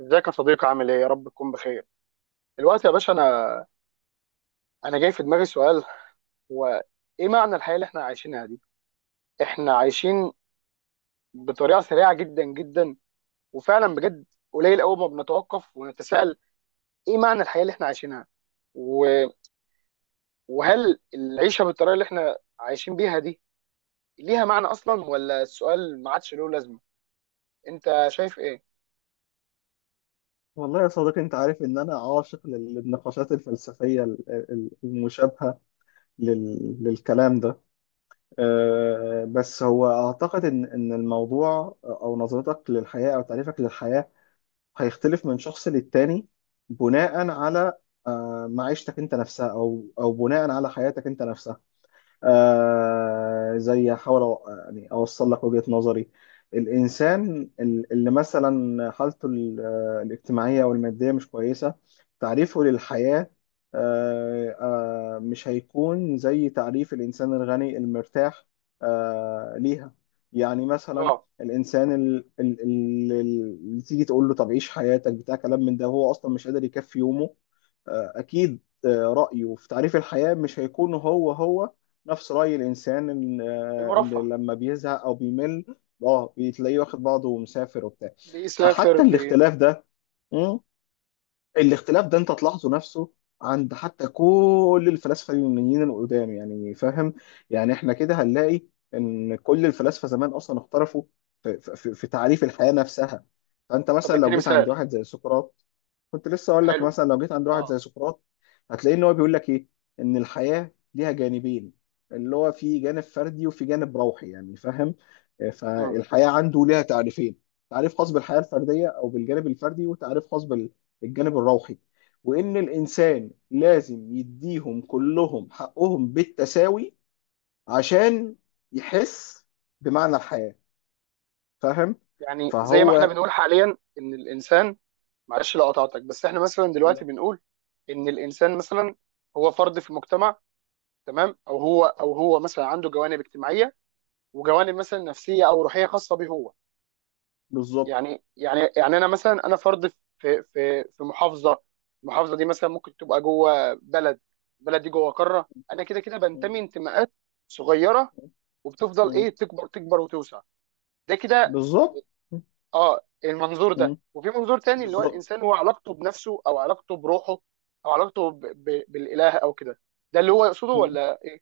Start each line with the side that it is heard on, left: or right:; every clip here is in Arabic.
right: ازيك يا صديقي؟ عامل ايه؟ يا رب تكون بخير. دلوقتي يا باشا، انا جاي في دماغي سؤال، هو ايه معنى الحياه اللي احنا عايشينها دي؟ احنا عايشين بطريقه سريعه جدا جدا، وفعلا بجد قليل قوي ما بنتوقف ونتساءل ايه معنى الحياه اللي احنا عايشينها، و- وهل العيشه بالطريقه اللي احنا عايشين بيها دي ليها معنى اصلا، ولا السؤال ما عادش له لازمه؟ انت شايف ايه؟
left: والله يا صديقي، انت عارف ان انا عاشق للنقاشات الفلسفيه المشابهه للكلام ده. بس هو اعتقد ان الموضوع او نظرتك للحياه او تعريفك للحياه هيختلف من شخص للتاني، بناء على معيشتك انت نفسها، او بناء على حياتك انت نفسها. زي احاول، أو يعني اوصل لك وجهة نظري. الانسان اللي مثلا حالته الاجتماعية او المادية مش كويسة، تعريفه للحياة مش هيكون زي تعريف الانسان الغني المرتاح. آه ليها، يعني مثلا
right: اه.
left: الانسان اللي تيجي تقول له طب عيش حياتك بتاع كلام من ده، هو اصلا مش قادر يكفي يومه. اكيد، رأيه في تعريف الحياة مش هيكون هو هو نفس رأي الإنسان، إن
right: المرفه.
left: لما بيزهق أو بيمل بتلاقيه واخد بعضه ومسافر وبتاع.
right: بيسافر
left: فحتى
right: بي...
left: الاختلاف ده، الاختلاف ده انت تلاحظه نفسه عند حتى كل الفلاسفه اليونانيين القدام، يعني فاهم؟ يعني احنا كده هنلاقي ان كل الفلاسفه زمان اصلا اختلفوا في تعريف الحياه نفسها. فانت
right: طب
left: مثلا لو
right: اديني
left: جيت عند
right: مثال.
left: واحد زي سقراط، كنت لسه اقول لك،
right: حلو.
left: مثلا لو جيت عند واحد
right: اه.
left: زي سقراط هتلاقي ان هو بيقول لك ايه؟ ان الحياه ليها جانبين، اللي هو في جانب فردي وفي جانب روحي، يعني فاهم؟ فالحياه عنده ليها تعريفين، تعريف خاص بالحياه الفرديه او بالجانب الفردي، وتعريف خاص الجانب الروحي. وإن الإنسان لازم يديهم كلهم حقهم بالتساوي عشان يحس بمعنى الحياة. فاهم؟
right: يعني زي ما احنا
left: فهو
right: بنقول حاليا ان الانسان، معلش لو قطعتك، بس احنا مثلا دلوقتي
left: لا،
right: بنقول ان الانسان مثلا هو فرد في المجتمع، تمام، او هو مثلا عنده جوانب اجتماعيه وجوانب مثلا نفسيه او روحيه خاصه به هو.
left: بالظبط.
right: يعني انا مثلا انا فرد في محافظه، المحافظه دي مثلا ممكن تبقى جوه بلد، البلد دي جوه قاره، انا كده كده
left: م-
right: بنتمي انتماءات صغيره، وبتفضل
left: م-
right: ايه تكبر تكبر وتوسع، ده كده.
left: بالظبط. م-
right: اه، المنظور ده،
left: م-
right: وفي منظور تاني اللي هو
left: بالظبط.
right: الانسان هو علاقته بنفسه او علاقته بروحه او علاقته بالاله او كده، ده اللي هو يقصده ولا ايه؟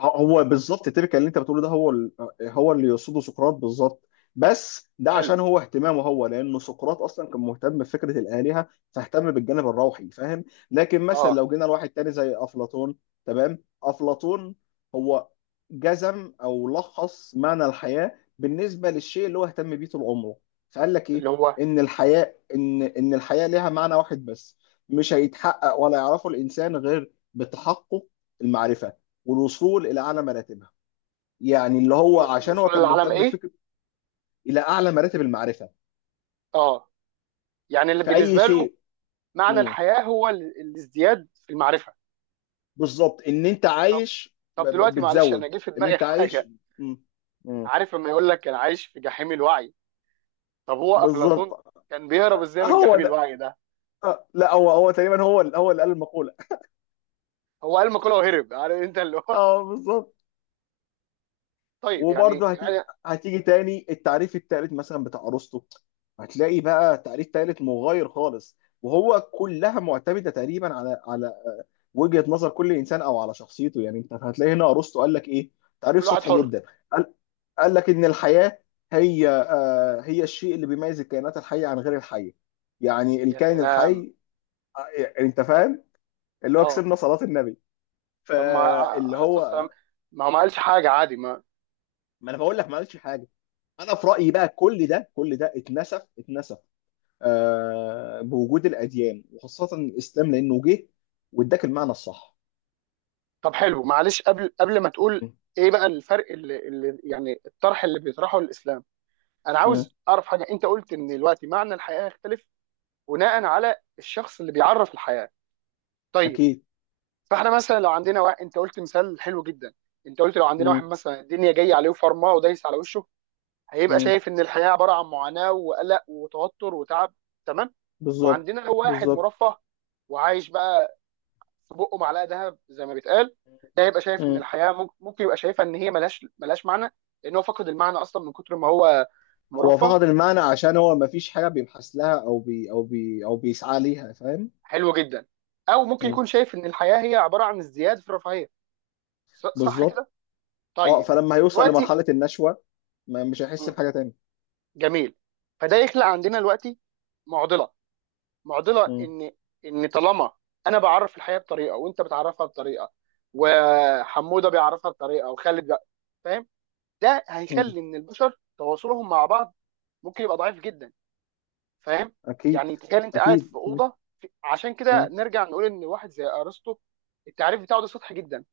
left: هو بالظبط التيبيكال اللي انت بتقوله ده هو هو اللي يقصده سقراط بالظبط. بس ده
right: حلو.
left: عشان هو اهتمامه هو، لانه سقراط اصلا كان مهتم بفكره الالهه، فاهتم بالجانب الروحي. فاهم؟ لكن مثلا
right: اه.
left: لو جينا لواحد تاني زي افلاطون، تمام؟ افلاطون هو جزم او لخص معنى الحياه بالنسبه للشيء اللي هو اهتم بيه طول عمره. فقال لك
right: اللي
left: ايه؟
right: هو
left: ان الحياه، ليها معنى واحد بس، مش هيتحقق ولا يعرفه الانسان غير بتحقق المعرفه والوصول الى اعلى مراتبها. يعني اللي هو
right: الوصول
left: عشان هو
right: الوصول
left: كان
right: للعالم،
left: مهتم
right: ايه؟
left: بفكره الى اعلى مراتب المعرفه
right: اه. يعني اللي
left: في اي
right: بالنسبه له
left: شيء.
right: معنى
left: مم.
right: الحياه هو الازدياد في المعرفه.
left: بالظبط، ان انت
right: طب
left: عايش
right: طب دلوقتي، معلش، انا
left: بتزود،
right: جه في
left: ان
right: دماغي
left: انت عايش.
right: حاجه.
left: مم. مم.
right: عارف لما يقول لك انا عايش في جحيم الوعي؟ طب هو افلاطون
left: بالظبط.
right: كان بيهرب ازاي من
left: هو
right: جحيم
left: ده.
right: الوعي ده؟
left: لا، هو تقريبا هو اللي قال المقوله.
right: هو قال مقوله وهرب، عارف انت اللي هو.
left: اه بالظبط.
right: طيب، يعني
left: وبرضه
right: يعني
left: هتيجي تاني التعريف التالت مثلا بتاع ارسطو، هتلاقي بقى تعريف تالت مغاير خالص. وهو كلها معتمده تقريبا على وجهه نظر كل انسان او على شخصيته، يعني انت هتلاقي هنا ارسطو قال لك ايه؟ تعريف
right: كل واحد
left: سطحي
right: حر.
left: جدا. قال, قال لك ان الحياه هي هي الشيء اللي بيميز الكائنات الحيه عن غير الحيه، يعني
right: يا
left: الكائن
right: سلام.
left: الحي. يعني انت فاهم، اللي هو
right: اه.
left: كسبنا صلاه النبي.
right: طب ما
left: فاللي
right: عايز
left: هو،
right: السلام، ما هو ما قالش حاجه عادي، ما.
left: ما انا بقول لك ما قالش حاجه. انا في رايي بقى كل ده كل ده اتنسف اتنسف بوجود الاديان وخاصه الاسلام، لانه جه واداك المعنى الصح.
right: طب حلو، معلش، قبل ما تقول،
left: مم.
right: ايه بقى الفرق اللي يعني الطرح اللي بيطرحه الاسلام؟ انا
left: مم.
right: عاوز اعرف حاجه، انت قلت ان دلوقتي معنى الحياه يختلف بناء على الشخص اللي بيعرف الحياه، طيب.
left: اكيد.
right: فاحنا مثلا لو عندنا واحد، انت قلت مثال حلو جدا، انت قلت لو عندنا
left: مم.
right: واحد مثلا الدنيا جايه عليه فرماه ودايس على وشه، هيبقى
left: مم.
right: شايف ان الحياه عباره عن معاناه وقلق وتوتر وتعب، تمام.
left: بالظبط،
right: وعندنا لو واحد
left: بالظبط.
right: مرفه وعايش بقى في بقه معلقه ذهب زي ما بيتقال، ده يبقى شايف ان
left: مم.
right: الحياه ممكن يبقى شايفها ان هي ملهاش معنى، لان هو فقد المعنى اصلا من كتر ما هو
left: هو
right: مرفه.
left: فقد المعنى عشان هو ما فيش حاجه بيبحث لها او بيسعى ليها، فاهم؟
right: حلو جدا. او ممكن
left: مم.
right: يكون شايف ان الحياه هي عباره عن ازدياد في الرفاهيه، صح
left: بالظبط.
right: كده؟
left: اه
right: طيب.
left: فلما هيوصل
right: دلوقتي.
left: لمرحله النشوه ما مش هيحس
right: مم،
left: بحاجه تانية.
right: جميل. فده يخلق عندنا دلوقتي معضله، معضله
left: مم.
right: ان طالما انا بعرف الحياه بطريقه وانت بتعرفها بطريقه وحموده بيعرفها بطريقه وخالد فاهم؟ ده
left: مم.
right: هيخلي ان البشر تواصلهم مع بعض ممكن يبقى ضعيف جدا، فاهم؟
left: اكيد،
right: يعني تخيل انت قاعد في
left: اكيد. مم.
right: اوضه عشان كده نرجع نقول ان واحد زي ارسطو، التعريف بتاعه ده سطحي جدا.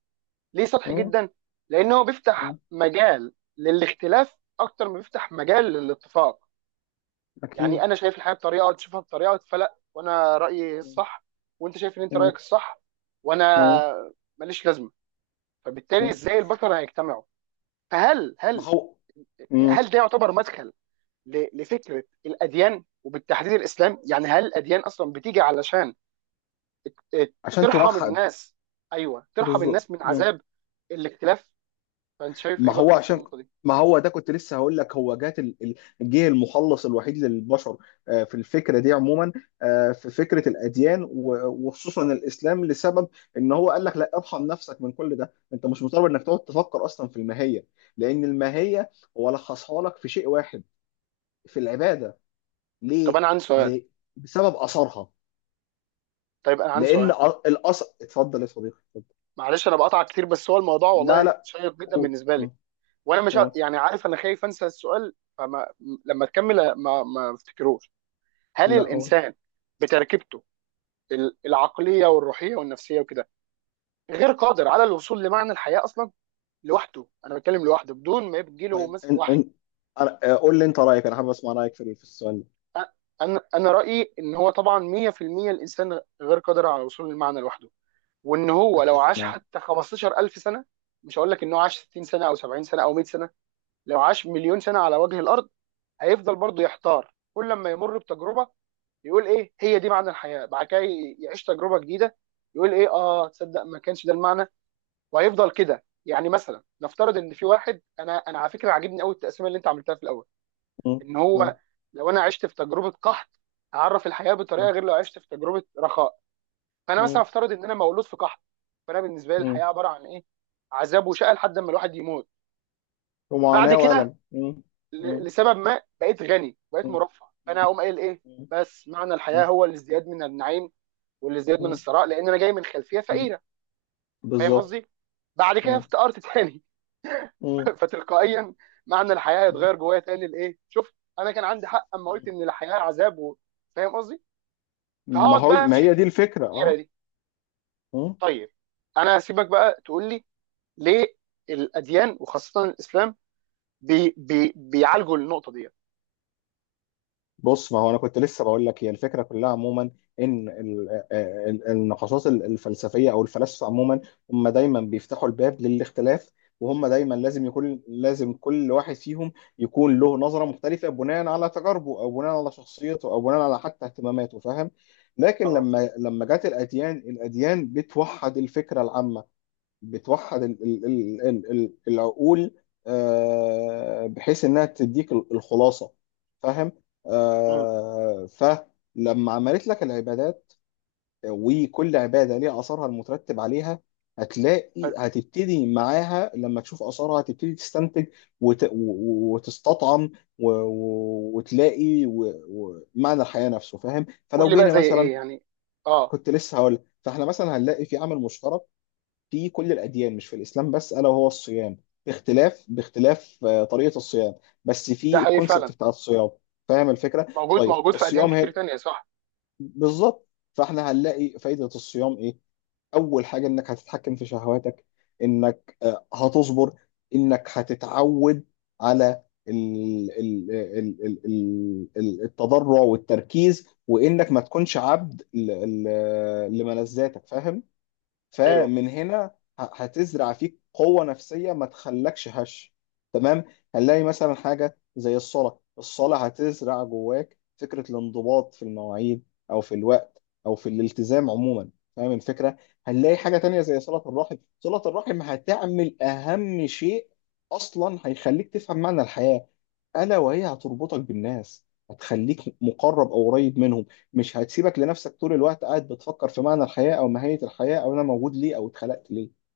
right: ليه سطحي
left: مم.
right: جدا؟ لان هو
left: مم.
right: بيفتح مجال للاختلاف اكتر ما بيفتح مجال للاتفاق. يعني
left: اكيد.
right: انا شايف الحياه بطريقه وانت شايفها بطريقه، فلا، وانا رايي الصح، وانت شايف ان انت
left: مم.
right: رايك الصح، وانا
left: مم.
right: ماليش لازمه، فبالتالي
left: مم.
right: ازاي البشر هيجتمعوا؟ فهل
left: ما
right: هل
left: هو. مم.
right: هل ده يعتبر مدخل لفكره الاديان وبالتحديد الاسلام؟ يعني هل الاديان اصلا بتيجي علشان آه،
left: عشان
right: ترحم
left: توحد.
right: الناس؟ ايوه، ترحم
left: بالظبط.
right: الناس من
left: مم.
right: عذاب الاختلاف. فانت شايف
left: ما
right: ايه
left: هو
right: برضه في
left: عشان
right: النقطه دي؟
left: ما هو ده كنت لسه هقول لك هو جه المخلص الوحيد للبشر في الفكره دي عموما، في فكره الاديان وخصوصا الاسلام، لسبب ان هو قال لك لا، ارحم نفسك من كل ده، انت مش مضطر انك تقعد تفكر اصلا في الماهيه. لان الماهيه هو لخصها لك في شيء واحد، في العباده.
right: طب
left: ليه؟
right: انا عندي سؤال.
left: ليه؟ بسبب اثرها.
right: طيب انا عندي
left: لان
right: سؤال،
left: الاثر... اتفضل يا صديقي، اتفضل.
right: معلش انا بقطع كتير، بس هو الموضوع
left: لا،
right: والله
left: لا،
right: شيق جدا
left: قول.
right: بالنسبه لي،
left: مم.
right: وانا مش
left: قول.
right: يعني عارف، انا خايف انسى السؤال، فما لما تكمل ما افتكروش. هل
left: لا، قول.
right: الانسان بتركيبته العقليه والروحيه والنفسيه وكده غير قادر على الوصول لمعنى الحياه اصلا لوحده؟ انا بتكلم لوحده بدون ما يجي له
left: طيب
right: مثلا
left: ان
right: وحي.
left: ان قول لي انت رايك، انا حابب اسمع رايك في السؤال ده.
right: أ- انا رايي ان هو طبعا 100% الانسان غير قادر على الوصول للمعنى لوحده، وان هو لو
left: اتفق
right: عاش
left: معاك.
right: حتى 15,000 سنه، مش هقول لك ان هو عاش 60 سنه او 70 سنه او 100 سنه، لو عاش مليون سنه على وجه الارض، هيفضل برضه يحتار، كل لما يمر بتجربه يقول ايه هي دي معنى الحياه، بعد كده يعيش تجربه جديده يقول ايه، اه تصدق ما كانش ده المعنى، وهيفضل كده. يعني مثلا نفترض ان في واحد، انا على فكره عاجبني قوي التقسيمه اللي انت عملتها في الاول،
left: مم.
right: ان هو،
left: مم.
right: لو انا عشت في تجربه قحط هعرف الحياه
left: مم.
right: بطريقه غير لو عشت في تجربه رخاء، فانا مثلا
left: مم.
right: افترض ان انا مولود في قحط، فانا بالنسبه لي الحياه
left: مم.
right: عباره عن ايه؟ عذاب وشقى لحد ما الواحد يموت. بعد
left: ومعاناه
right: كده،
left: والم. مم. مم.
right: لسبب ما، بقيت غني، بقيت
left: مم.
right: مرفه، فانا
left: مم.
right: هقوم قايل ايه؟
left: مم.
right: بس معنى
left: مم.
right: الحياه هو الازدياد من النعيم والازدياد من
left: مم.
right: الثراء، لان انا جاي من خلفيه
left: مم.
right: فقيره، فاهم
left: بالظبط.
right: قصدي؟ بعد كده
left: مم.
right: افتقرت تاني.
left: مم.
right: فتلقائيا معنى الحياه
left: مم.
right: هيتغير جوايا تاني لايه؟ شوف، انا كان عندي حق اما قلت ان الحياه عذاب. فاهم قصدي؟ فهقعد بقى
left: ما
right: امشي في
left: هي دي
right: الدايره
left: الفكره.
right: دي.
left: اه.
right: طيب، انا هسيبك بقى تقول لي ليه الاديان وخاصه الاسلام بي بي بيعالجوا النقطه دي.
left: بص، ما هو انا كنت لسه بقول لك هي الفكره كلها عموما. ان النقاشات الفلسفيه او الفلاسفه عموما، هم دايما بيفتحوا الباب للاختلاف، وهم دايما لازم كل واحد فيهم يكون له نظره مختلفه بناء على تجاربه او بناء على شخصيته او بناء على حتى اهتماماته، فاهم؟ لكن
right: اه.
left: لما جت الاديان، الاديان بتوحد الفكره العامه، بتوحد العقول، بحيث انها تديك الخلاصه. فاهم؟
right: امم.
left: فلما عملت لك العبادات، وكل عباده ليها اثرها المترتب عليها، هتلاقي
right: حلو،
left: هتبتدي معاها، لما تشوف اثرها هتبتدي تستنتج وتستطعم وتلاقي معنى الحياه نفسه. فاهم؟
right: قول
left: فلو
right: لي بقى
left: جينا
right: زي
left: مثلا...
right: ايه يعني. اه.
left: كنت لسه هقول، فاحنا مثلا هنلاقي في عامل مشترك في كل الأديان، مش في الإسلام بس، ألا وهو الصيام، باختلاف طريقة الصيام، بس
right: ده
left: في
right: حقيقي
left: الكونسبت
right: فعلا،
left: بتاع الصيام. فاهم الفكرة؟
right: موجود
left: طيب
right: موجود في اديان
left: الصيام
right: كتير
left: هي،
right: تانية، صح؟
left: بالظبط. فاحنا هنلاقي فايدة الصيام إيه؟ أول حاجة إنك هتتحكم في شهواتك، إنك هتصبر، إنك هتتعود على التضرع والتركيز، وإنك ما تكونش عبد لملذاتك. فاهم؟
right: ايوه.
left: فمن هنا هتزرع فيك قوة نفسية ما تخلكش هش، تمام؟ هنلاقي مثلا حاجة زي الصلاة، الصلاة هتزرع جواك فكرة الانضباط في المواعيد أو في الوقت أو في الالتزام عموما، فاهم الفكرة؟ هنلاقي حاجة تانية زي صلة الرحم، صلة الرحم هتعمل أهم شيء أصلا، هيخليك تفهم معنى الحياة، ألا وهي هتربطك بالناس، هتخليك مقرب أو قريب منهم، مش هتسيبك لنفسك طول الوقت قاعد بتفكر في معنى الحياة أو ماهية الحياة أو أنا موجود ليه أو اتخلقت ليه.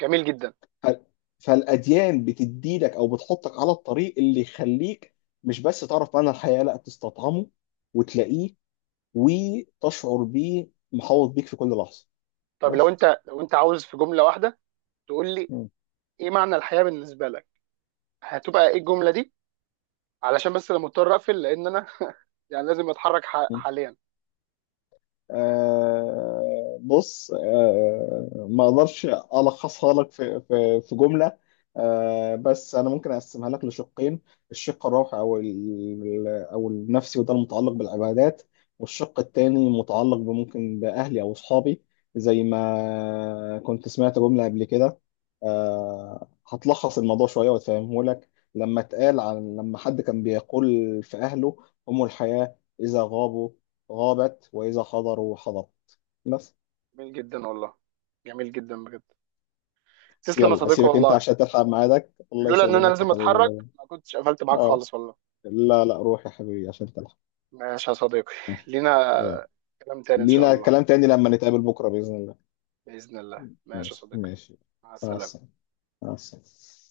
right: جميل جدا.
left: ف- فالأديان بتديلك أو بتحطك على الطريق اللي يخليك مش بس تعرف معنى الحياة، لا تستطعمه وتلاقيه وتشعر بيه محوط بيك في كل لحظة.
right: طب لو
left: بس.
right: انت لو انت عاوز في جمله واحده تقول لي
left: م.
right: ايه معنى الحياه بالنسبه لك، هتبقى ايه الجمله دي؟ علشان بس انا مضطر اقفل، لان انا يعني لازم اتحرك
left: م.
right: حاليا.
left: بص، ما اقدرش الخصها لك في في جمله. بس انا ممكن اقسمها لك لشقين، الشق الروحي او او النفسي وده المتعلق بالعبادات، والشق التاني متعلق بممكن باهلي او اصحابي. زي ما كنت سمعت جمله قبل كده هتلخص الموضوع شويه وتفهمه لك، لما اتقال عن لما حد كان بيقول في اهله، هم الحياه، اذا غابوا غابت وإذا حضروا حضرت. بس.
right: جميل جدا والله، جميل جدا بجد. تسلم يا
left: يلا
right: صديقي
left: أسيبك أنت
right: والله،
left: عشان تلحق ميعادك. الله
right: لولا ان انا
left: يسلمك يا
right: لازم
left: حبيبي.
right: اتحرك
left: لا.
right: ما كنتش قفلت معاك
left: آه
right: خالص والله.
left: لا، لا، روح يا حبيبي عشان تلحق.
right: ماشي يا صديقي.
left: ماشي.
right: لينا
left: يلا.
right: كلام تاني ان شاء
left: لينا
right: الله.
left: كلام تاني لما نتقابل بكرة بإذن الله.
right: باذن الله، ماشي يا
left: ماشي،
right: صديقي.
left: ماشي.
right: مع
left: مع
right: السلامه.
left: السلامة. مع السلامة.